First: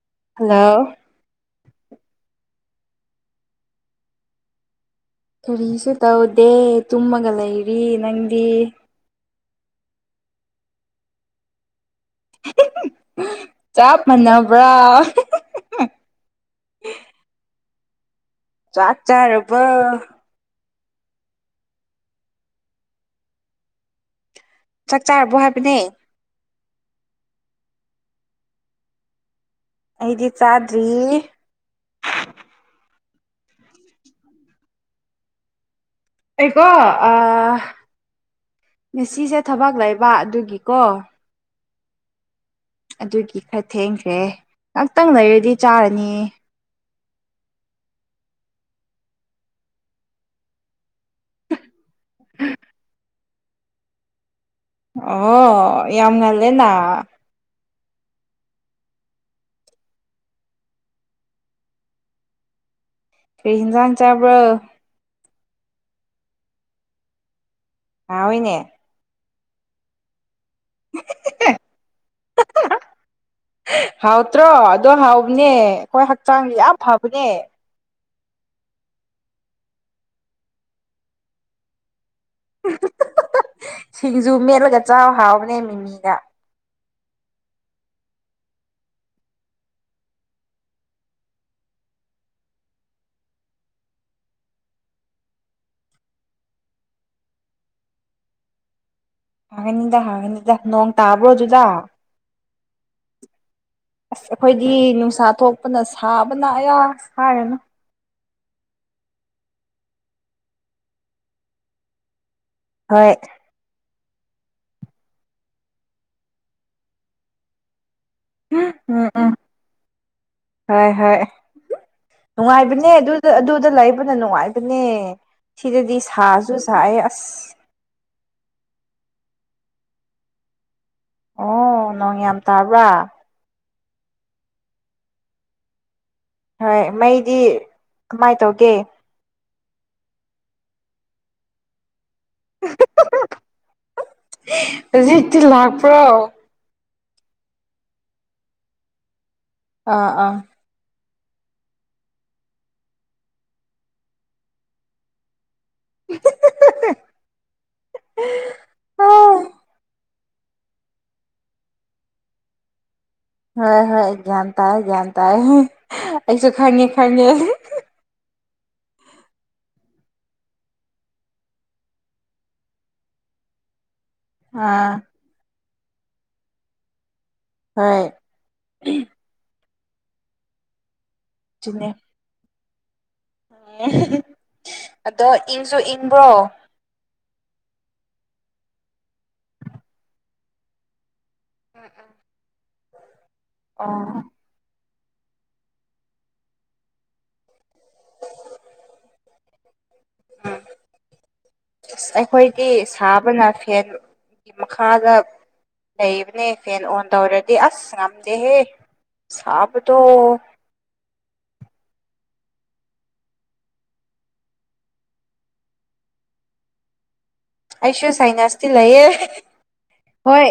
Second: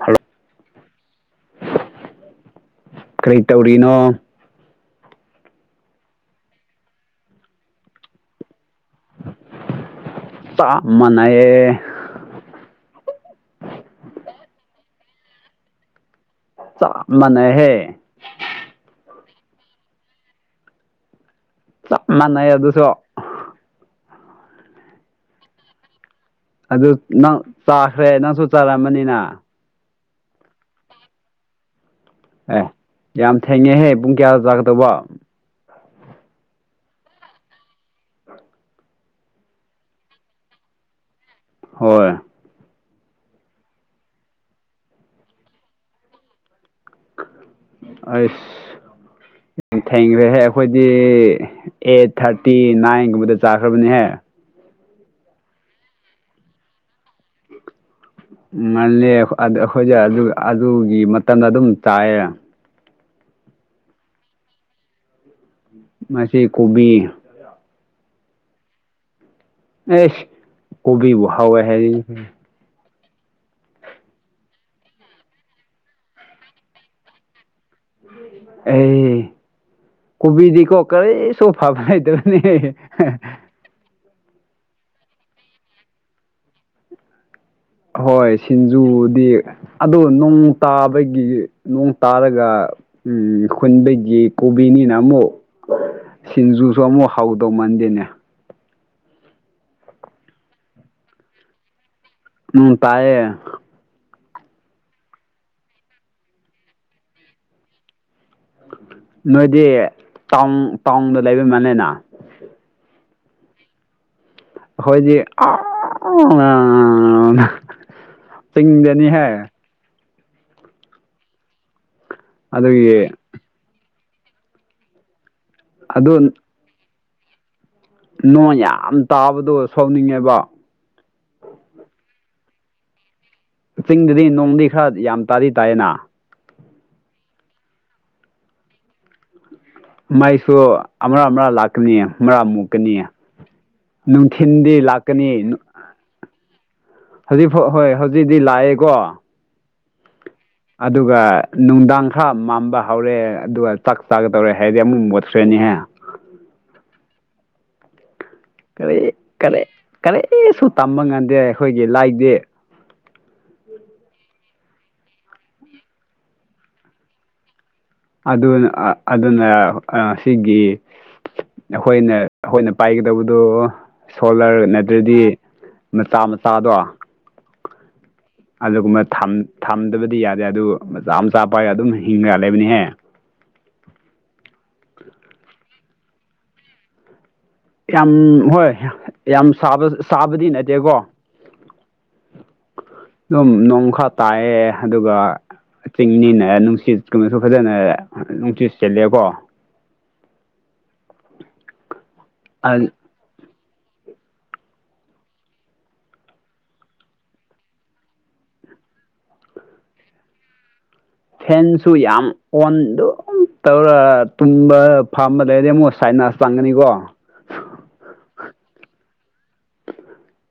Hello! Hello! ꯀꯔꯤ ꯇꯧꯔꯤꯅꯣ? ꯀꯔꯤꯁꯨ ꯇꯧꯗꯦ ꯇꯨꯝꯃꯒ ꯂꯩꯔꯤ ꯅꯪꯗꯤ ꯆꯥꯞ ꯃꯥꯅꯌꯦ ꯆꯥꯞ ꯃꯥꯟꯅꯕ꯭ꯔꯥ? ꯆꯞ ꯃꯥꯟꯅꯩꯍꯦ ꯆꯥꯛ ꯆꯥꯔꯕꯣ? ꯆꯞ ꯃꯥꯟꯅꯩ ꯑꯗꯨꯁꯨ꯫ ꯆꯥꯛ ꯆꯥꯔꯕꯣ ꯍꯥꯏꯕꯅꯦ꯫ ꯑꯗꯨ ꯅꯪ ꯆꯥꯛꯁꯦ ꯅꯪꯁꯨ ꯆꯥꯔꯝꯃꯅꯤꯅ? ꯑꯩꯗꯤ ꯆꯥꯗ꯭ꯔꯤ꯫ ꯑꯦ ꯌꯥꯝ ꯊꯦꯡꯉꯦꯍꯦ ꯄꯨꯡ ꯀꯌꯥꯗ ꯆꯥꯒꯗꯧꯕ? ꯑꯩꯀꯣ ꯉꯥꯁꯤꯁꯦ ꯊꯕꯛ ꯂꯩꯕ ꯑꯗꯨꯒꯤꯀꯣ꯫ ꯍꯣꯏ꯫ ꯑꯗꯨꯒꯤ ꯈꯔ ꯊꯦꯡꯈ꯭ꯔꯦ, ꯉꯥꯛꯇꯪ ꯂꯩꯔꯗꯤ ꯆꯥꯔꯅꯤ꯫ ꯑꯩꯁ꯫ ꯊꯦꯡꯈ꯭ꯔꯦꯍꯦ ꯑꯩꯈꯣꯏꯗꯤ ꯑꯩꯠ ꯊꯥꯔꯇꯤ ꯅꯥꯏꯟꯒꯨꯝꯕꯗ ꯆꯥꯈ꯭ꯔꯕꯅꯦꯍꯦ꯫ ꯑꯣ ꯌꯥꯝ ꯉꯜꯂꯦꯅ꯫ ꯎꯝ ꯉꯜꯂꯦ ꯑꯩꯈꯣꯏꯁꯦ ꯑꯗꯨ ꯑꯗꯨꯒꯤ ꯃꯇꯝꯗ ꯑꯗꯨꯝ ꯆꯥꯏꯌꯦ꯫ ꯀꯩ ꯍꯟꯖꯥꯡ ꯆꯥꯕ꯭ꯔꯣ? ꯉꯁꯤ ꯀꯣꯕꯤ꯫ ꯍꯥꯎꯋꯦꯅꯦ꯫ ꯑꯦꯁ ꯀꯣꯕꯤꯕꯨ ꯍꯥꯎꯋꯦ ꯍꯥꯏꯔꯤꯅꯦ꯫ ꯍꯥꯎꯇ꯭ꯔꯣ ꯑꯗꯣ ꯍꯥꯎꯕꯅꯦ ꯑꯩꯈꯣꯏ ꯍꯛꯆꯥꯡꯁ ꯌꯥꯝ ꯐꯕꯅꯦ꯫ ꯑꯦ ꯀꯨꯕꯤꯗꯤꯀꯣ ꯀꯔꯤꯁꯨ ꯐꯕ ꯂꯩꯇꯕꯅꯦꯍꯦ꯫ ꯁꯤꯡꯖꯨ ꯃꯦꯠꯂꯒ ꯆꯥꯎ ꯍꯥꯎꯕꯅꯦ ꯃꯤꯃꯤꯒ꯫ ꯍꯣꯏ ꯁꯤꯟꯖꯨꯕꯨꯗꯤ, ꯑꯗꯣ ꯅꯣꯡ ꯇꯥꯕꯒꯤ ꯅꯣꯡ ꯇꯥꯔꯒ, ꯎꯝ ꯈꯨꯟꯗꯒꯤ ꯀꯣꯕꯤꯅꯤꯅ ꯑꯃꯨꯛ ꯁꯤꯟꯖꯨꯁꯨ ꯑꯃꯨꯛ ꯍꯥꯎꯗꯧ ꯃꯟꯗꯦꯅꯦ꯫ ꯍꯥꯎꯒꯅꯤꯗ ꯍꯥꯎꯒꯅꯤꯗ ꯅꯣꯡ ꯇꯥꯕ꯭ꯔꯣ ꯑꯗꯨꯗ꯫ ꯎꯝ ꯇꯥꯌꯦ꯫ ꯑꯁ ꯑꯩꯈꯣꯏꯗꯤ ꯅꯨꯡꯁꯥ ꯊꯣꯛꯄꯅ ꯁꯥꯕꯅ ꯑꯌꯥ ꯍꯥꯏꯔꯅꯨ꯫ ꯅꯣꯏꯗꯤ ꯇꯥꯎꯟ ꯇꯥꯎꯟꯗ ꯂꯩꯕꯃꯜꯂꯦꯅ꯫ ꯍꯣꯏ꯫ ꯈꯣꯏꯗꯤ ꯑꯥ ꯎꯝ ꯎꯝ ꯆꯤꯡꯗꯅꯤꯍꯦ ꯎꯝ ꯍꯣꯏ ꯍꯣꯏ ꯅꯨꯡꯉꯥꯏꯕꯅꯦ ꯑꯗꯨꯒꯤ ꯑꯗꯨ ꯑꯗꯨꯗ ꯂꯩꯕꯅ ꯅꯨꯡꯉꯥꯏꯕꯅꯦ ꯁꯤꯗꯗꯤ ꯑꯗꯨ ꯁꯥꯁꯨ ꯁꯥꯏ ꯑꯁ꯫ ꯅꯣꯡ ꯌꯥꯝ ꯇꯥꯕꯗꯣ ꯁꯥꯎꯅꯤꯡꯉꯦꯕ꯫ ꯑꯣ ꯅꯣꯡ ꯌꯥꯝ ꯇꯥꯕ꯭ꯔꯥ? ꯆꯤꯡꯗꯗꯤ ꯅꯣꯡꯗꯤ ꯈꯔ ꯌꯥꯝ ꯇꯥꯗꯤ ꯇꯥꯏꯌꯦꯅ꯫ ꯍꯣꯏ ꯃꯩꯗꯤ ꯀꯃꯥꯏ ꯇꯧꯒꯦ? ꯃꯩꯁꯨ ꯑꯃꯔꯛ ꯑꯃꯔꯛ ꯂꯥꯛ ꯥꯀꯅꯤ ꯃꯔꯥ ꯃꯨꯛꯀꯅꯤ ꯅꯨꯡꯊꯤꯟꯗꯤ ꯂꯥꯛꯀꯅꯤ ꯅꯨ ꯄ꯭ꯔꯣ꯫ ꯍꯧꯖꯤꯛꯐꯥꯎ ꯍꯣꯏ ꯍꯧꯖꯤꯛꯇꯤ ꯂꯥꯛꯑꯦꯀꯣ꯫ ꯑꯥ ꯑꯥ꯫ ꯑꯗꯨꯒ ꯅꯨꯡꯗꯥꯡ ꯈꯔ ꯃꯝꯕ ꯍꯧꯔꯦ ꯑꯗꯨꯒ ꯆꯥꯛ ꯆꯥꯒꯗꯧꯔꯦ ꯍꯥꯏꯔꯗꯤ ꯑꯃꯨꯛ ꯃꯣꯠꯈ꯭ꯔꯦꯅꯤꯍꯦ꯫ [unintelligible] ꯀꯔꯤ? ꯀꯔꯤ ꯀꯔꯤꯁꯨ ꯇꯝꯕ ꯉꯝꯗꯦ ꯑꯩꯈꯣꯏꯒꯤ ꯂꯥꯏꯗꯤ꯫ ꯍꯣꯏ ꯍꯣꯏ ꯒ꯭ꯌꯥꯟ ꯇꯥꯏ ꯒ꯭ꯌꯥꯟ ꯇꯥꯏ ꯑꯩꯁꯨ ꯈꯪꯉꯦ ꯈꯪꯉꯦ꯫ ꯑꯗꯨꯅ ꯑ ꯑꯗꯨꯅ ꯑ ꯁꯤꯒꯤ ꯑꯍꯣꯏꯅ ꯑꯍꯣꯏꯅ ꯄꯥꯏꯒꯗꯧꯕꯗꯣ ꯁꯣꯂꯔ ꯑꯥ ꯅꯠꯇ꯭ꯔꯗꯤ ꯃꯆꯥ ꯃꯆꯥꯗꯣ ꯍꯣꯏ ꯑꯗꯨꯒꯨꯝꯕ ꯊꯝ ꯊꯝꯗꯕꯗꯤ ꯌꯥꯗꯦ ꯑꯗꯨ ꯃꯆꯥ ꯃꯆꯥ ꯄꯥꯏ ꯑꯗꯨꯅꯦ ꯑꯗꯨꯝ ꯍꯤꯡꯒꯥ ꯂꯩꯕꯅꯤꯍꯦ ꯑꯗꯣ ꯏꯪꯁꯨ ꯏꯪꯕ꯭ꯔꯣ? ꯌꯥꯝ ꯍꯣꯏ ꯌꯥꯝ ꯁꯥꯕ ꯁꯥꯕꯗꯤ ꯅꯠꯇꯦꯀꯣ꯫ ꯗꯨꯝ ꯑꯣ ꯅꯣꯡ ꯈꯥ ꯎꯝ ꯇꯥꯏꯌꯦ ꯑꯗꯨꯒ ꯆꯤꯡꯅꯤꯅ ꯅꯨꯡꯁꯤꯠꯀꯨꯝꯕꯁꯨ ꯐꯖꯅ ꯅꯨꯡꯁꯤꯠ ꯁꯦꯂꯦꯀꯣ꯫ ꯑꯁ ꯑꯩꯈꯣꯏꯗꯤ ꯁꯥꯕꯅ ꯐꯦꯟ ꯃꯈꯥꯗ ꯂꯩꯕꯅꯦ ꯐꯦꯟ ꯑꯣꯟ ꯇꯧꯔꯗꯤ ꯑꯁ ꯉꯝꯗꯦꯍꯦ ꯁꯥꯕꯗꯣ ꯐꯦꯟꯁꯨ ꯌꯥꯝ ꯑꯣꯟ ꯑꯗꯨꯝ ꯇꯧꯔ ꯇꯨꯝꯕ ꯐꯥꯝꯕ ꯂꯩꯔꯗꯤ ꯑꯃꯨꯛ ꯁꯥꯏꯅꯁ ꯆꯪꯒꯅꯤꯀꯣ ꯑꯩꯁꯨ ꯁꯥꯏꯅꯥꯁꯇꯤ ꯂꯩꯌꯦ ꯍꯣꯏ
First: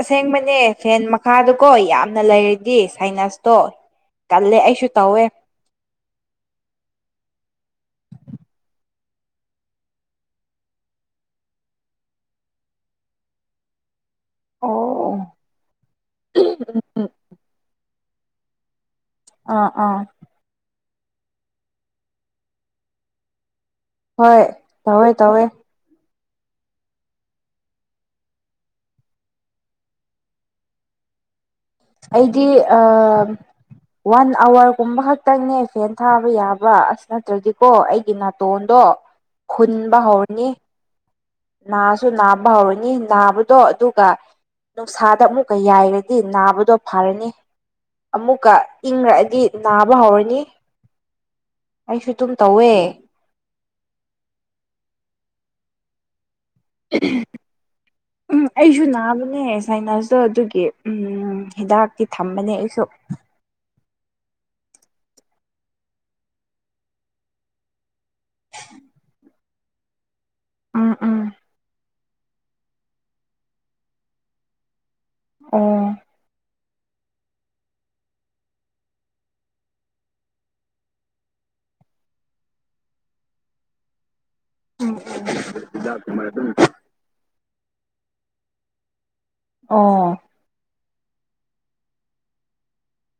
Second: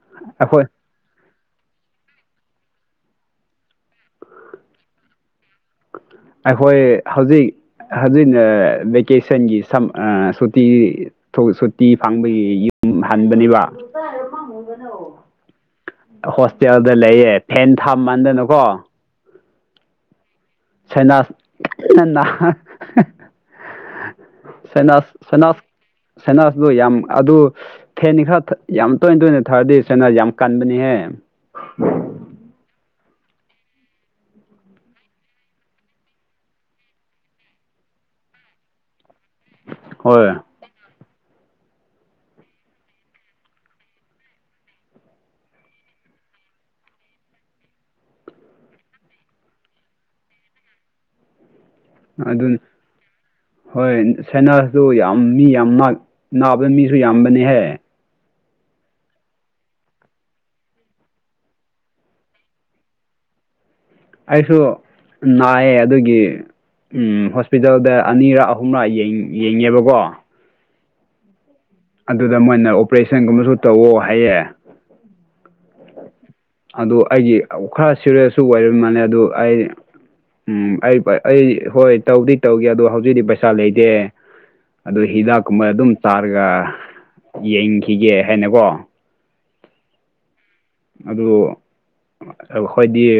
ꯑꯁꯦꯡꯕꯅꯦ ꯑꯩꯈꯣꯏ ꯐꯦꯟ ꯃꯈꯥꯗꯀꯣ ꯌꯥꯝꯅ ꯂꯩꯔꯗꯤ ꯁꯥꯏꯅꯁꯇꯣ ꯀꯜꯂꯦ ꯑꯩꯁꯨ ꯇꯧꯋꯦ꯫ ꯑꯩꯈꯣꯏ ꯍꯧꯖꯤꯛ ꯍꯧꯖꯤꯛꯅ ꯚꯦꯀꯦꯁꯟꯒꯤ ꯁꯝ ꯑ ꯁꯨꯇꯤ ꯊꯨ ꯁꯨꯇꯤ ꯐꯪꯕꯒꯤ ꯌꯨꯝ ꯍꯟꯕꯅꯦꯕ ꯑꯣ ꯍꯣꯁꯇꯦꯜꯗ ꯎꯝ ꯂꯩꯌꯦ ꯐꯦꯟ ꯊꯝꯃꯥꯟꯗꯅꯀꯣ ꯑꯥ ꯑꯥ ꯁꯅꯥꯁ ꯀꯟꯅ ꯅ ꯍꯣꯏ ꯁꯅꯥꯖ ꯇꯧꯋꯦ ꯇꯧꯋꯦ ꯁꯅꯥꯁ ꯁꯅꯥꯁꯗꯣ ꯌꯥꯝ ꯑꯗꯨ ꯐꯦꯟꯗꯤ ꯈꯔ ꯌꯥꯝ ꯇꯣꯏ ꯇꯣꯏꯅ ꯊꯥꯔꯗꯤ ꯁꯥꯅꯁ ꯌꯥꯝ ꯀꯟꯕꯅꯤꯍꯦ ꯑꯩꯗꯤ ꯑ ꯋꯥꯟ ꯑꯋꯥꯔꯒꯨꯝꯕ ꯈꯛꯇꯪꯅꯦ ꯐꯦꯟ ꯊꯥꯕ ꯌꯥꯕ ꯑꯁ ꯅꯠꯇ꯭ꯔꯗꯤꯀꯣ ꯑꯩꯒꯤ ꯅꯥꯇꯣꯟꯗꯣ ꯎ ꯈꯨꯟꯕ ꯍꯧꯔꯅꯤ ꯅꯥꯁꯨ ꯅꯥꯕ ꯍꯧꯔꯅꯤ ꯅꯥꯕꯗꯣ ꯑꯗꯨꯒ ꯅꯨꯡꯁꯥꯗ ꯑꯃꯨꯛꯀ ꯌꯥꯏꯔꯗꯤ ꯅꯥꯕ ꯗꯣ ꯐꯔꯅꯤ ꯑꯃꯨꯛꯀ ꯏꯪꯉꯛꯑꯗꯤ ꯅꯥꯕ ꯍꯧꯔꯅꯤ ꯑꯩꯁꯨ ꯑꯗꯨꯝ ꯑꯗꯨꯅ ꯇꯧꯋꯦ ꯍꯣꯏ ꯁꯥꯏꯅꯥꯁ ꯌꯥꯝ ꯃꯤ ꯌꯥꯝ ꯃꯛ ꯅꯥꯕ ꯃꯤꯁꯨ ꯌꯥꯝꯕꯅꯦꯍꯦ ꯎꯝ ꯑꯩꯁꯨ ꯅꯥꯕꯅꯦ ꯁꯥꯏꯅꯥꯁꯇꯣ ꯑꯗꯨꯒꯤ ꯎꯝ ꯍꯤꯗꯥꯛꯇꯤ ꯊꯝꯕꯅꯦ ꯑꯩꯁꯨ ꯑꯩꯁꯨ ꯅꯥꯏꯌꯦ ꯑꯗꯨꯒꯤ ꯎꯝ ꯍꯣꯁ ꯄꯤꯗꯜꯗ ꯑꯅꯤꯔꯛ ꯑꯍꯨꯝꯔꯛ ꯌꯦꯡ ꯌꯦꯡꯉꯦꯕꯀꯣ ꯎꯝ ꯎꯝ ꯑꯗꯨꯗ ꯃꯣꯏꯅ ꯑꯣꯄꯔꯦꯁꯟꯒꯨꯝꯕꯁꯨ ꯇꯧꯑꯣ ꯍꯥꯏꯌꯦ ꯑꯣ ꯑꯗꯨ ꯑꯩꯒꯤ ꯈꯔ ꯁꯤꯔꯤꯁꯁꯨ ꯑꯣꯏꯕ ꯃꯥꯜꯂꯦ ꯑꯗꯨ ꯑꯩ ꯎꯝ ꯑꯩ ꯑꯩ ꯍꯣꯏ ꯇꯧꯗꯤ ꯇꯧꯒꯦ ꯑꯗꯣ ꯍꯧꯖꯤꯛꯇꯤ ꯄꯩꯁꯥ ꯂꯩꯇꯦ꯫ ꯑꯗꯨ ꯍꯤꯗꯥꯛꯀꯨꯝꯕ ꯑꯗꯨꯝ ꯆꯥꯔꯒ ꯌꯦꯡꯈꯤꯒꯦ ꯍꯥꯏꯅꯀꯣ ꯑꯣ ꯑꯗꯨ ꯑꯈꯣꯏꯗꯤ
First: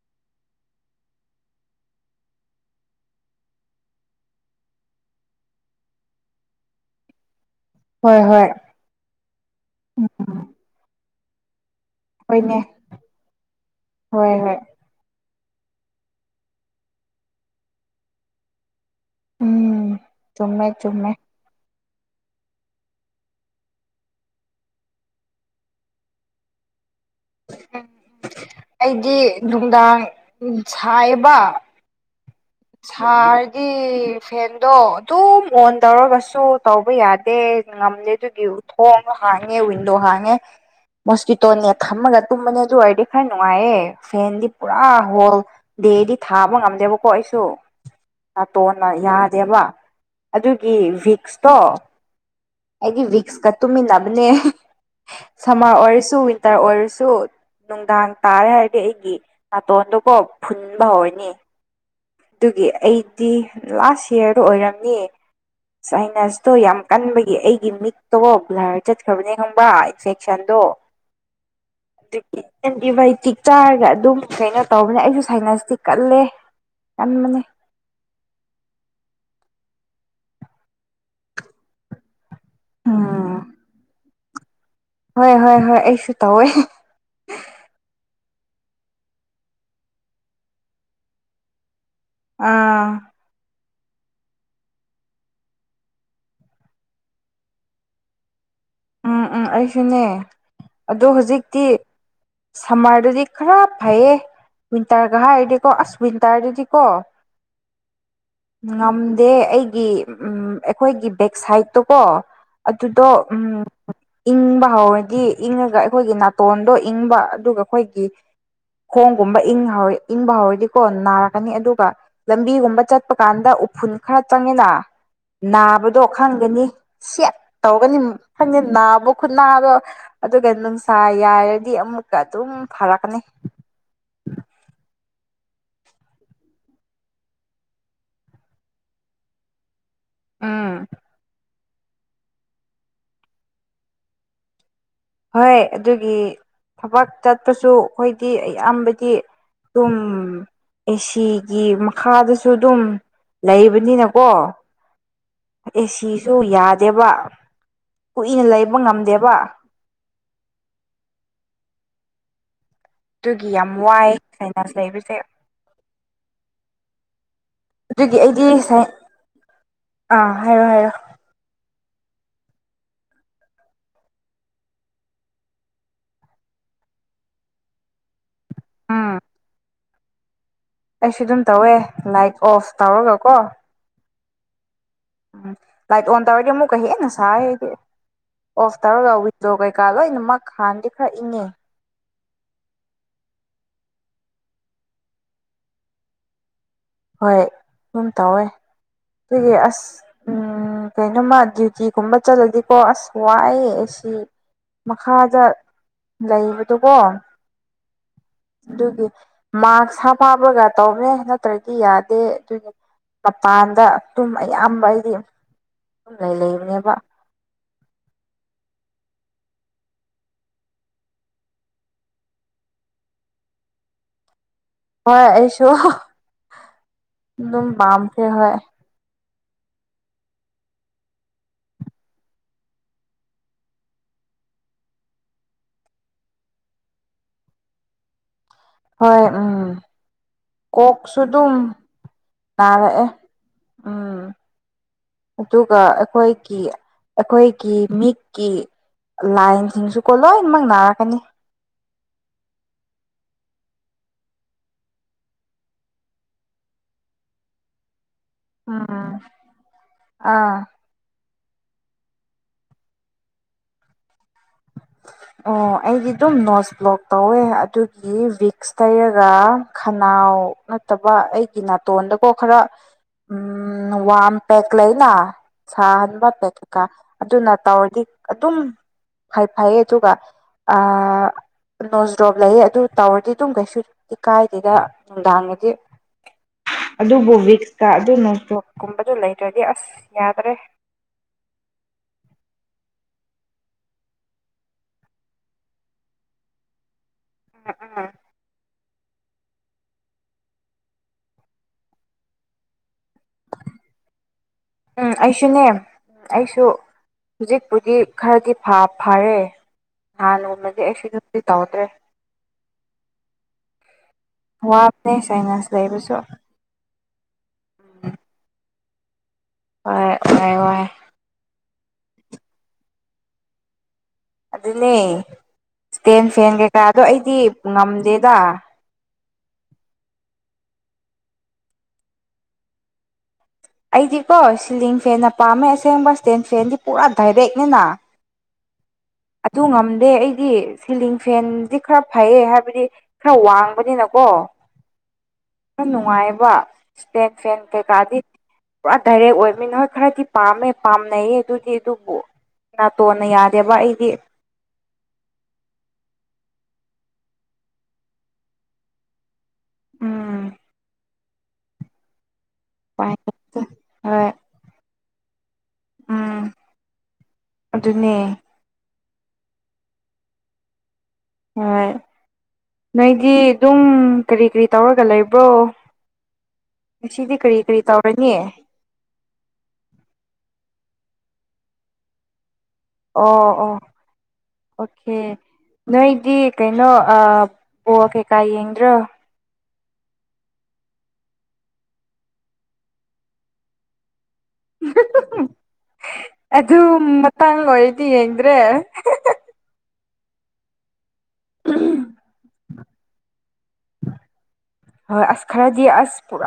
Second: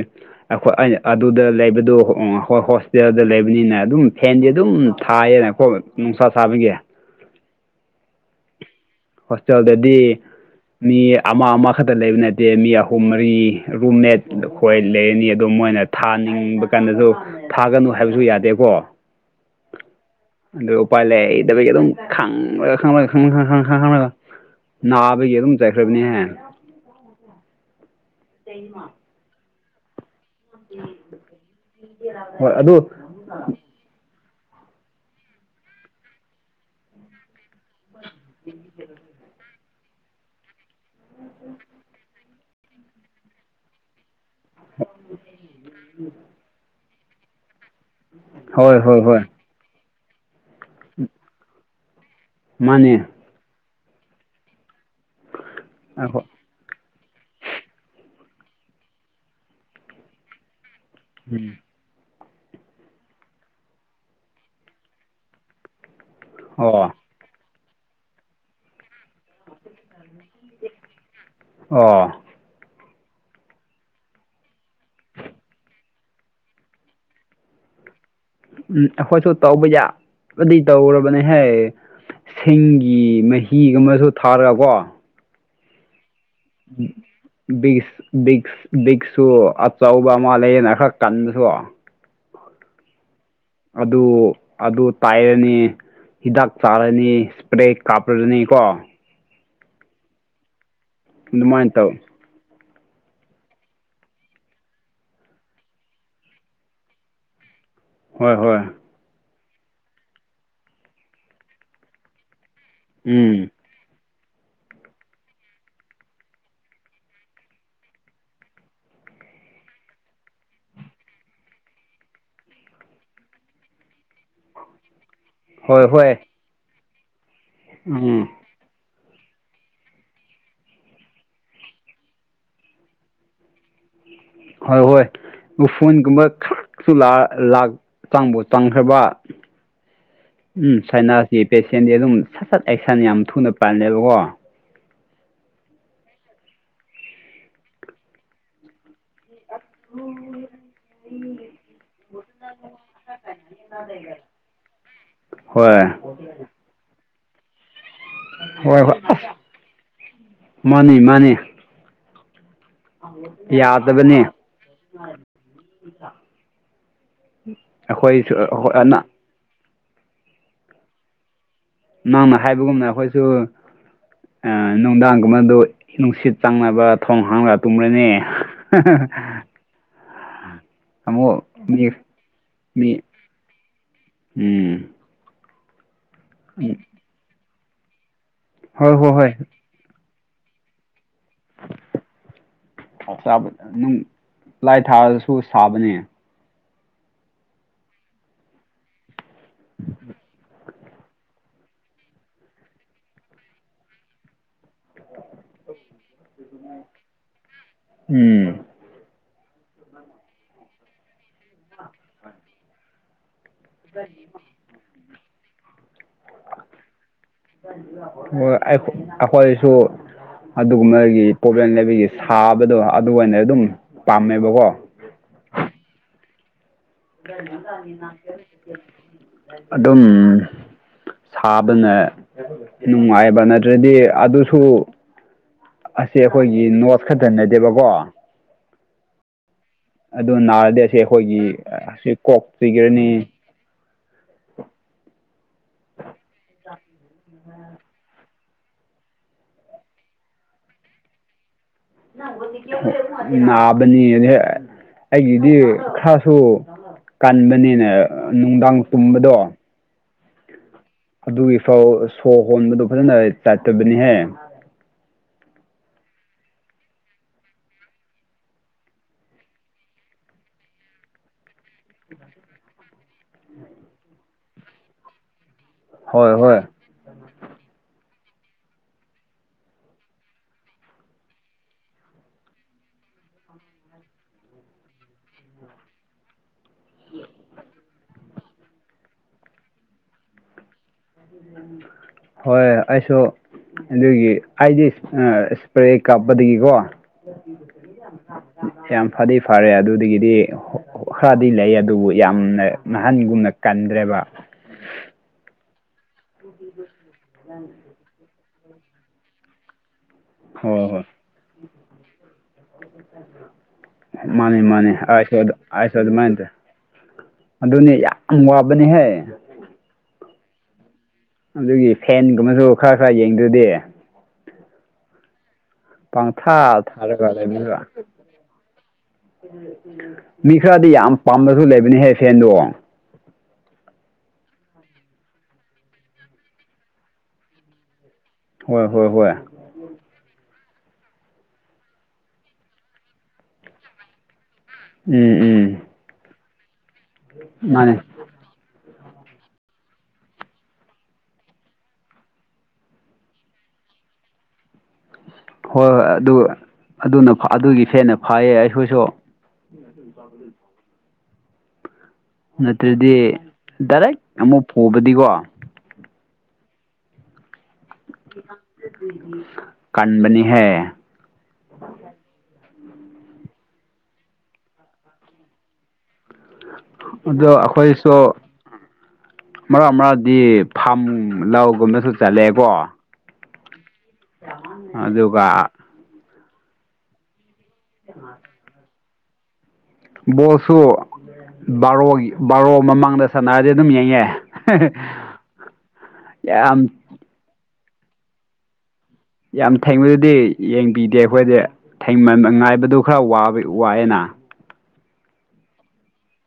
ꯑꯩꯈꯣꯏ ꯑꯩꯅ ꯑꯗꯨꯗ ꯂꯩꯕꯗꯣ ꯍꯣ ꯍꯣꯁꯇꯦꯜꯗ ꯂꯩꯕꯅꯤꯅ ꯑꯗꯨꯝ ꯐꯦꯟꯗꯤ ꯑꯗꯨꯝ ꯊꯥꯏꯌꯦꯅ [unintelligible] ꯅꯨꯡꯁꯥ ꯁꯥꯕꯒꯤ ꯍꯣꯏ ꯍꯣꯏ ꯍꯣꯁꯇꯦꯜꯗꯗꯤ ꯃꯤ ꯑꯃ ꯑꯃ ꯈꯛꯇ ꯂꯩꯕ ꯅꯠꯇꯦ ꯍꯣꯏꯅꯦ ꯃꯤ ꯑꯍꯨꯝ ꯃꯔꯤ ꯔꯨꯝꯃꯦꯠ ꯍꯣꯏ ꯍꯣꯏ ꯑꯩꯈꯣꯏ ꯂꯩꯔꯅꯤ ꯑꯗꯣ ꯃꯣꯏꯅ ꯊꯥꯅꯤꯡꯕ ꯀꯥꯟꯗꯁꯨ ꯊꯥꯒꯅꯨ ꯍꯥꯏꯕꯁꯨ ꯌꯥꯗꯦꯀꯣ ꯎꯝ ꯆꯨꯝꯃꯦ ꯑꯗꯨ ꯎꯄꯥꯏ ꯆꯨꯝꯃꯦ ꯂꯩꯗꯕꯒꯤ ꯑꯗꯨꯝ ꯈꯥꯡꯕꯗꯥ ꯈꯥꯡꯕꯗꯥ ꯈꯡ ꯈꯡ ꯈꯡ ꯈꯡ ꯈꯡ ꯈꯡ [unintelligible] ꯅꯥꯕꯒꯤ ꯑꯗꯨꯝ ꯆꯥꯠꯈ꯭ꯔꯕꯅꯦ ꯑꯩꯗꯤ ꯅꯨꯡꯗꯥꯡ ꯁꯥꯏꯌꯦꯕ ꯍꯣꯏ ꯑꯗꯨ ꯁꯥꯔꯗꯤ ꯐꯦꯟꯗꯣ ꯑꯗꯨꯝ ꯑꯣꯟ ꯇꯧꯔꯒꯁꯨ ꯇꯧꯕ ꯌꯥꯗꯦ ꯉꯝꯗꯦ ꯑꯗꯨꯒꯤ ꯊꯣꯡ ꯍꯥꯡꯉꯦ ꯋꯤꯟꯗꯣ ꯍꯥꯡꯉꯦ ꯃꯣꯁꯀꯤꯇꯣ ꯅꯦꯠ ꯊꯝꯃꯒ ꯇꯨꯝꯕꯅꯦ ꯑꯗꯨ ꯑꯣꯏꯔꯗꯤ ꯈꯔ ꯅꯨꯡꯉꯥꯏꯌꯦ ꯐꯦꯟꯗꯤ ꯄꯨꯔꯥ ꯍꯣꯜ ꯗꯦꯗꯤ ꯊꯥꯕ ꯉꯝꯗꯦꯕ ꯑꯣ ꯑꯩꯁꯨ ꯍꯣꯏ ꯅꯇꯣꯟꯅ ꯍꯣꯏ ꯍꯣꯏ ꯌꯥꯗꯦꯕ ꯑꯗꯨꯒꯤ ꯋꯤꯛꯁꯇꯣ ꯃꯥꯅꯦ ꯑꯩꯗꯤ ꯋꯤꯛꯁꯀ ꯇꯨꯝꯃꯤꯟꯅꯕꯅꯦ ꯁꯝꯃꯥꯔ ꯑꯣꯏꯔꯁꯨ ꯑꯩꯈꯣꯏ ꯋꯤꯟ ꯇꯔ ꯑꯣꯏꯔꯁꯨ ꯅꯨꯡꯗꯥꯡ ꯇꯥꯔꯦ ꯍꯥꯏꯔꯗꯤ ꯑꯩꯒꯤ ꯅꯥꯇꯣꯟꯗꯨꯀꯣ ꯐꯨꯟꯕ ꯍꯧꯋꯦ ꯎꯝ ꯑꯗꯨꯒꯤ ꯑꯩꯗꯤ ꯂꯥꯁ ꯌꯥꯔꯗ ꯑꯣꯏꯔꯝꯅꯤ ꯁꯥꯢꯅꯁ ꯇꯣ ꯌꯥꯝ ꯑꯣ ꯀꯟꯕꯒꯤ ꯑꯩꯒꯤ ꯃꯤꯠꯇꯣ ꯕꯂꯥꯔ ꯆꯠꯈ꯭ꯔꯕꯅꯦ ꯈꯪꯕ꯭ꯔꯥ ꯏꯟꯐꯦꯛ ꯁꯟꯗꯣ ꯑꯣ ꯑꯦꯟꯇꯤꯕꯥꯌꯣꯇꯤꯛ ꯆꯥꯔꯒ ꯑꯗꯨꯝ ꯀꯩꯅꯣ ꯇꯧꯕꯅꯤ ꯑꯩꯁꯨ ꯁꯥꯏꯅꯥꯁꯇꯤ ꯀꯜꯂꯦ ꯇꯟꯕꯅꯦ ꯎꯝ ꯑꯩꯈꯣꯏꯁꯨ ꯇꯧꯕ ꯌꯥꯕꯗꯤ ꯇꯧꯔꯕꯅꯤ ꯍꯦ ꯁꯤꯡꯒꯤ ꯎꯝ ꯃꯍꯤꯒꯨꯝꯕꯗꯨ ꯊꯥꯔꯒꯣ ꯍꯣꯏ ꯍꯣꯏ ꯍꯣꯏ ꯑꯩꯁꯨ ꯇꯧꯋꯦ ꯕꯤꯁ ꯕꯤꯛ ꯕꯤꯛꯁꯨ ꯑꯆꯧꯕ ꯑꯃ ꯂꯩꯌꯦꯅ ꯈꯔ ꯀꯟꯕꯁꯨ ꯑꯥ ꯑꯗꯨ ꯑꯗꯨ ꯇꯥꯏꯔꯅꯤ ꯍꯤꯗꯥꯛ ꯆꯥꯔꯅꯤ ꯏꯁꯄ꯭ꯔꯦ ꯀꯥꯞꯂꯒꯅꯤꯀꯣ ꯎꯝ ꯎꯝ ꯑꯩꯁꯨꯅꯦ ꯑꯗꯣ ꯍꯧꯖꯤꯛꯇꯤ ꯑꯗꯨꯃꯥꯏꯅ ꯇꯧ ꯁꯨꯝꯃꯗꯗꯤ ꯈꯔ ꯐꯩꯌꯦ ꯋꯤꯟꯇꯔꯒ ꯍꯥꯏꯔꯗꯤꯀꯣ ꯑꯁ ꯋꯤꯟꯇꯔꯗꯗꯤ ꯀꯣ ꯍꯣꯏ ꯍꯣꯏ ꯉꯝꯗꯦ ꯑꯩꯒꯤ ꯎꯝ ꯑꯩꯈꯣꯏꯒꯤ ꯕꯦꯛ ꯁꯥꯏꯠꯇꯣꯀꯣ ꯑꯗꯨꯗꯣ ꯎꯝ ꯏꯪꯕ ꯍꯧꯔꯗꯤ ꯏꯪꯉꯒ ꯑꯩꯈꯣꯏꯒꯤ ꯅꯥꯇꯣꯟꯗꯣ ꯏꯪꯕ ꯑꯗꯨꯒ ꯑꯩꯈꯣꯏꯒꯤ ꯈꯣꯡꯒꯨꯝꯕ ꯏꯪ ꯍꯧ ꯏꯪꯕ ꯍꯧꯔꯗꯤꯀꯣ ꯅꯥꯔꯛꯀꯅꯤ ꯑꯗꯨꯒ ꯂꯝꯕꯤꯒꯨꯝꯕ ꯆꯠꯄ ꯀꯥꯟꯗ ꯎꯐꯨꯜ ꯈꯔ ꯆꯪꯉꯦꯅ ꯍꯣꯏ ꯅꯥꯕꯗꯣ ꯍꯣꯏ ꯈꯪꯒꯅꯤ ꯁꯦꯠ ꯇꯧꯒꯅꯤ ꯎꯝ ꯈꯪꯗꯦ ꯅꯥꯕ ꯈꯨꯠꯅꯥꯗꯣ ꯑꯗꯨꯒ ꯅꯨꯡꯁꯥ ꯌꯥꯏꯔꯗꯤ ꯑꯃꯨꯛꯀ ꯑꯗꯨꯝ ꯐꯔꯛꯀꯅꯤ ꯍꯣꯏ ꯍꯣꯏ ꯎꯐꯨꯟꯒꯨꯝꯕ ꯈꯔꯛꯁꯨ ꯂꯥ ꯂꯥꯛ ꯆꯥꯡꯕꯨ ꯆꯥꯡꯈ꯭ꯔꯕ ꯎꯝ ꯁꯥꯏꯅꯥꯁꯀꯤ ꯄꯦꯁꯦꯟꯗꯤ ꯑꯗꯨꯝ ꯁꯠ ꯁꯠ ꯑꯦꯛꯁꯟ ꯌꯥꯝ ꯊꯨꯅ ꯄꯥꯜꯂꯦꯕꯀꯣ ꯍꯣꯏ ꯑꯗꯨꯒꯤ ꯊꯕꯛ ꯆꯠꯄꯁꯨ ꯑꯩꯈꯣꯏꯗꯤ ꯑꯌꯥꯝꯕꯗꯤ ꯇꯨꯝ ꯑꯦ ꯁꯤꯒꯤ ꯃꯈꯥꯗꯁꯨ ꯑꯗꯨꯝ ꯂꯩꯕꯅꯤꯅꯀꯣ ꯍꯣꯏ ꯑꯦ ꯁꯤꯁꯨ ꯌꯥꯗꯦꯕ ꯀꯨꯏꯅ ꯂꯩꯕ ꯍꯣꯏ ꯍꯣꯏ ꯉꯝꯗꯦꯕ ꯑꯁ ꯃꯥꯅꯤ ꯃꯥꯅꯤ ꯑꯗꯨꯒꯤ ꯌꯥꯝ ꯌꯥꯗꯕꯅꯦ ꯋꯥꯏ ꯁꯥꯏꯅꯥꯁ ꯂꯩꯕꯁꯦ ꯑꯗꯨꯒꯤ ꯑꯩꯈꯣꯏꯁꯨ ꯑꯩꯗꯤ ꯁꯥꯏ ꯑꯥꯅ ꯑꯥ ꯍꯥꯏꯌꯣ ꯍꯥꯏꯌꯣ ꯅꯪꯅ ꯍꯥꯏꯕꯒꯨꯝꯅ ꯑꯈꯣꯏꯁꯨ ꯑꯥ ꯅꯨꯡꯗꯥꯡꯒꯨꯝꯕꯗꯨ ꯅꯨꯡꯁꯤꯠ ꯆꯪꯅꯕ ꯊꯣꯡ ꯍꯥꯡꯂꯒ ꯇꯨꯝꯔꯦꯅꯦ ꯎꯝ [unintelligible] ꯑꯩꯁꯨ ꯑꯗꯨꯝ ꯇꯧꯋꯦ ꯃꯤ ꯂꯥꯏꯠ ꯑꯣꯐ ꯃꯤ ꯇꯧꯔꯒ ꯀꯣ ꯎꯝ ꯎꯝ ꯂꯥꯏꯠ ꯑꯣꯟ ꯇꯧꯔꯗꯤ ꯑꯃꯨꯛꯀ ꯍꯦꯟꯅ ꯁꯥꯌꯦ ꯑꯩꯗꯤ ꯑꯣꯐ ꯍꯣꯏ ꯍꯣꯏ ꯇꯧꯔꯒ ꯍꯣꯏ ꯋꯤꯟꯗꯣ ꯀꯩꯀꯥ ꯂꯣꯏꯅꯃꯛ ꯍꯥꯟꯅꯗꯤ ꯈꯔ ꯏꯪꯉꯤ [unintelligible] ꯅꯨꯡ ꯂꯥꯏ ꯊꯥꯜꯔꯁꯨ ꯁꯥꯕꯅꯤ ꯍꯣꯏ ꯑꯗꯨꯝ ꯇꯧꯋꯦ ꯑꯗꯨꯒꯤ ꯑꯁ ꯎꯝ ꯀꯩꯅꯣꯃ ꯗ꯭ꯌꯨꯇꯤꯒꯨꯝꯕ ꯆꯠꯂꯗꯤꯀꯣ ꯑꯁ ꯋꯥꯑꯦ ꯑꯁꯤ ꯃꯈꯥꯗ ꯂꯩꯕꯗꯨꯀꯣ ꯎꯝ ꯑꯗꯨꯒꯤ ꯃꯥꯛꯁ ꯍꯥꯞ ꯍꯥꯞꯔꯒ ꯇꯧꯕꯅꯦ ꯅꯠꯇ꯭ꯔꯗꯤ ꯌꯥꯗꯦ ꯑꯗꯨꯒꯤ ꯃꯄꯥꯟꯗ ꯑꯗꯨꯝ ꯑꯌꯥꯝꯕ ꯑꯩꯗꯤ ꯑꯗꯨꯨꯝ ꯂꯩ ꯂꯩꯕꯅꯦꯕ ꯑꯣ ꯑꯁ ꯑꯈꯣꯏꯁꯨ ꯑꯗꯨꯒꯨꯝꯕꯒꯤ ꯄ꯭ꯔꯣꯕ꯭ꯂꯦꯝ ꯂꯩꯕꯒꯤ ꯁꯥꯕꯗꯣ ꯑꯗꯨ ꯑꯣꯏꯅ ꯑꯗꯨꯝ ꯄꯥꯝꯃꯦꯕꯀꯣ ꯍꯣꯏ ꯑꯩꯁꯨ ꯑꯗꯨꯝ ꯄꯥꯝꯈ꯭ꯔꯦ ꯍꯣꯏ ꯑꯗꯨꯝ ꯁꯥꯕꯅ ꯅꯨꯡꯉꯥꯏꯕ ꯅꯠꯇ꯭ꯔꯗꯤ ꯑꯗꯨꯁꯨ ꯑꯁꯤ ꯑꯩꯈꯣꯏꯒꯤ ꯅꯣꯠ ꯈꯛꯇ ꯅꯠꯗꯦꯕꯀꯣ ꯍꯣꯏ ꯎꯝ ꯑꯗꯨ ꯅꯥꯔꯗꯤ ꯑꯁꯤ ꯀꯣꯛꯁꯨ ꯑꯩꯈꯣꯏꯒꯤ ꯑꯗꯨꯝ ꯑꯁꯤ ꯀꯣꯛ ꯅꯥꯔꯛꯑꯦ ꯆꯤꯛꯀꯅꯤ ꯎꯝ ꯑꯗꯨꯒ ꯑꯩꯈꯣꯏꯒꯤ ꯑꯩꯈꯣꯏꯒꯤ ꯃꯤꯠꯀꯤ ꯂꯥꯏꯟꯁꯤꯡꯁꯨꯀꯣ ꯂꯣꯏꯅꯃꯛ ꯅꯥꯔꯛꯀꯅꯤ ꯅꯥꯕꯅꯤ ꯑꯩꯒꯤꯗꯤ ꯈꯔꯁꯨ ꯀꯟꯕꯅꯤꯅꯦ ꯅꯨꯡꯗꯥꯡ ꯎꯝ ꯇꯨꯝꯕꯗꯣ ꯑꯥ ꯑꯗꯨꯒꯤ ꯐꯥꯎ ꯁꯣꯔ ꯍꯣꯟꯕꯗꯨ ꯐꯖꯅ ꯆꯥꯠꯇꯕꯅꯤꯍꯦ [inaudible] ꯑꯣ ꯑꯩꯗꯤ ꯑꯗꯨꯝ ꯅꯣꯠꯁ ꯕ꯭ꯂꯣꯛ ꯇꯧꯋꯦ ꯑꯗꯨꯒꯤ ꯚꯤꯛꯁ ꯇꯩꯔꯒ ꯈꯅꯥꯎ ꯑꯇꯣꯞꯄ ꯑꯩꯒꯤ ꯅꯥꯇꯣꯟꯗ ꯀꯣ ꯈꯔ ꯎꯝ ꯋꯥꯝꯃ ꯄꯦꯛ ꯂꯩꯅ ꯁꯥꯍꯟꯕ ꯍꯣꯏ ꯍꯣꯏ ꯄꯦꯛꯀ ꯑꯗꯨꯅ ꯇꯧꯔꯗꯤ ꯑꯗꯨꯝ ꯐꯩ ꯐꯩꯌꯦ ꯑꯗꯨꯒ ꯑꯥ ꯅꯣꯖ꯭ꯔꯣꯞ ꯂꯩꯌꯦ ꯑꯗꯨ ꯇꯧꯔꯗꯤ ꯑꯗꯨꯝ ꯀꯩꯁꯨ ꯀꯥꯏꯗꯦꯗ ꯅꯨꯡꯗꯥꯡꯗꯗꯤ ꯑꯗꯨꯕꯨ ꯚꯤꯛꯁꯇ ꯑꯗꯨ ꯅꯣꯡꯗ꯭ꯔꯣꯞ ꯀꯨꯝꯕꯗꯨ ꯂꯩꯗ꯭ꯔꯗꯤ ꯑꯁ ꯌꯥꯗ꯭ꯔꯦ ꯍꯣꯏ ꯑꯩꯁꯨ ꯑꯗꯨꯒꯤ ꯍꯥꯏꯗꯤ ꯏꯁꯄ꯭ꯔꯦ ꯀꯥꯞꯄꯗꯒꯤꯀꯣ ꯎꯝ ꯌꯥꯝ ꯐꯗꯤ ꯐꯔꯦ ꯑꯗꯨꯗꯒꯤꯗꯤ ꯈꯔꯗꯤ ꯂꯩ ꯑꯗꯨꯕꯨ ꯌꯥꯝꯅ ꯅꯥꯍꯟꯒꯨꯝꯅ ꯀꯟꯒ꯭ꯔꯦꯕ ꯎꯝ ꯑꯩꯁꯨꯅꯦ ꯑꯩꯁꯨ ꯍꯨꯖꯤꯛꯄꯨꯗꯤ ꯈꯔꯗꯤ ꯐꯥ ꯐꯥꯔꯦ ꯅꯍꯥꯟꯒꯨꯝꯅꯗꯤ ꯍꯣꯏ ꯍꯣꯏ ꯑꯩꯁꯨꯗꯨꯗꯤ ꯇꯧꯗ꯭ꯔꯦ ꯃꯥꯅꯦ ꯃꯥꯅꯦ ꯋꯥꯕꯅꯦ ꯑꯩꯁꯨ ꯑꯗ ꯁꯥꯏꯅꯁ ꯑꯩꯁꯨ ꯂꯩꯕꯁꯨ ꯑꯗꯨꯃꯥꯏ ꯑꯗꯨꯅꯦ ꯌꯥꯝ ꯋꯥꯕꯅꯦꯍꯦ ꯍꯣꯏ ꯋꯥꯏ ꯋꯥꯏ ꯑꯗꯨꯒꯤ ꯐꯦꯟꯒꯨꯝꯕꯁꯨ ꯈꯔ ꯈꯔ ꯌꯦꯡꯗ꯭ꯔꯗꯤ ꯑꯗꯨꯅꯦ ꯏꯁꯇꯦꯟ ꯐꯦꯟ ꯄꯪꯊꯥ ꯀꯩꯀꯥꯗꯣ ꯊꯥꯔꯒ ꯑꯩꯗꯤ ꯂꯩꯕꯅꯦꯕ ꯉꯝꯗꯦꯗ ꯃꯤ ꯈꯔꯗꯤ ꯌꯥꯝ ꯄꯥꯝꯕꯁꯨ ꯂꯩꯕꯅꯦꯍꯦ ꯐꯦꯟꯗꯣ ꯑꯩꯗꯤꯀꯣ ꯁꯤꯂꯤꯡ ꯐꯦꯟꯅ ꯄꯥꯝꯃꯦ ꯑꯁꯦꯡꯕ ꯏꯁꯇꯦꯟ ꯐꯦꯟꯗꯤ ꯄꯨꯔꯥ ꯗꯥꯏꯔꯦꯛꯅꯤꯅ ꯍꯣꯏ ꯍꯣꯏ ꯍꯣꯏ ꯑꯗꯨ ꯉꯝꯗꯦ ꯑꯩꯗꯤ ꯁꯤꯂꯤꯡ ꯐꯦꯟꯗꯤ ꯈꯔ ꯐꯩꯌꯦ ꯍꯥꯏꯕꯗꯤ ꯈꯔ ꯋꯥꯡꯕꯅꯤꯅꯀꯣ ꯎꯝ ꯎꯝ ꯅꯨꯡꯉꯥꯏꯌꯦꯕ ꯏꯁꯇꯦꯟ ꯐꯦꯟ ꯃꯥꯅꯦ ꯀꯩꯀꯥꯗꯤ ꯄꯨꯔꯥ ꯗꯥꯏꯔꯦꯛ ꯑꯣꯏꯕꯅꯤꯅ ꯍꯣꯏ ꯈꯔꯗꯤ ꯄꯥꯝꯃꯦ ꯄꯥꯝꯅꯩꯌꯦ ꯑꯗꯨꯗꯤ ꯑꯗꯨꯕꯨ ꯅꯥꯇꯣꯟꯅ ꯌꯥꯗꯦꯕ ꯑꯩꯒꯤ ꯍꯣꯏ ꯍꯣꯏ ꯑꯗꯨ ꯑꯗꯨꯅ ꯑꯗꯨꯒꯤ ꯐꯦꯟꯅ ꯐꯩꯌꯦ ꯑꯩꯈꯣꯏꯁꯨ ꯎꯝ ꯅꯠꯇ꯭ꯔꯗꯤ ꯗꯥꯏꯔꯦꯛ ꯍꯣꯏ ꯑꯃꯨꯛ ꯐꯨꯕꯗꯤꯀꯣ ꯎꯝ ꯑꯗꯨꯅꯦ ꯀꯟꯕꯅꯤꯍꯦ ꯍꯣꯏ ꯅꯣꯏꯗꯤ ꯑꯗꯨꯝ ꯀꯔꯤ ꯀꯔꯤ ꯇꯧꯔꯒ ꯂꯩꯕ꯭ꯔꯣ ꯉꯁꯤꯗꯤ ꯑꯗꯣ ꯀꯔꯤ ꯀꯔꯤ ꯑꯩꯈꯣꯏꯁꯨ ꯇꯧꯔꯅꯤ ꯃꯔꯛ ꯃꯔꯛꯗꯤ ꯐꯥꯔꯝ ꯂꯧꯒꯨꯝꯕꯁꯨ ꯆꯠꯂꯦꯀꯣ ꯑꯣ ꯑꯣ ꯑꯣꯀꯦ ꯑꯗꯨꯒ ꯅꯣꯏꯗꯤ ꯀꯩꯅꯣ ꯑ ꯕꯣꯜ ꯀꯩ ꯀꯥ ꯌꯦꯡꯗꯔꯣ ꯕꯣꯜꯁꯨ ꯕꯥꯔꯣ ꯕꯥꯔꯣ ꯃꯃꯥꯡꯗ ꯁꯥꯟꯅꯔꯗꯤ ꯑꯗꯨꯝ ꯌꯦꯡꯉꯦ ꯌꯥꯝ ꯑꯗꯨꯝ ꯃꯇꯥꯡ ꯑꯣꯏꯔꯗꯤ ꯌꯦꯡꯗ꯭ꯔꯦ ꯌꯥꯝ ꯊꯦꯡꯂꯗꯤ ꯌꯦꯡꯕꯤꯗꯦ ꯑꯩꯈꯣꯏꯗꯤ ꯊꯦꯡꯃꯝ ꯉꯥꯏꯕꯗꯨ ꯈꯔꯕ ꯋꯥꯑꯦꯅ ꯍꯣꯏ ꯑꯁ ꯈꯔꯗꯤ ꯑꯁ ꯄꯨꯔ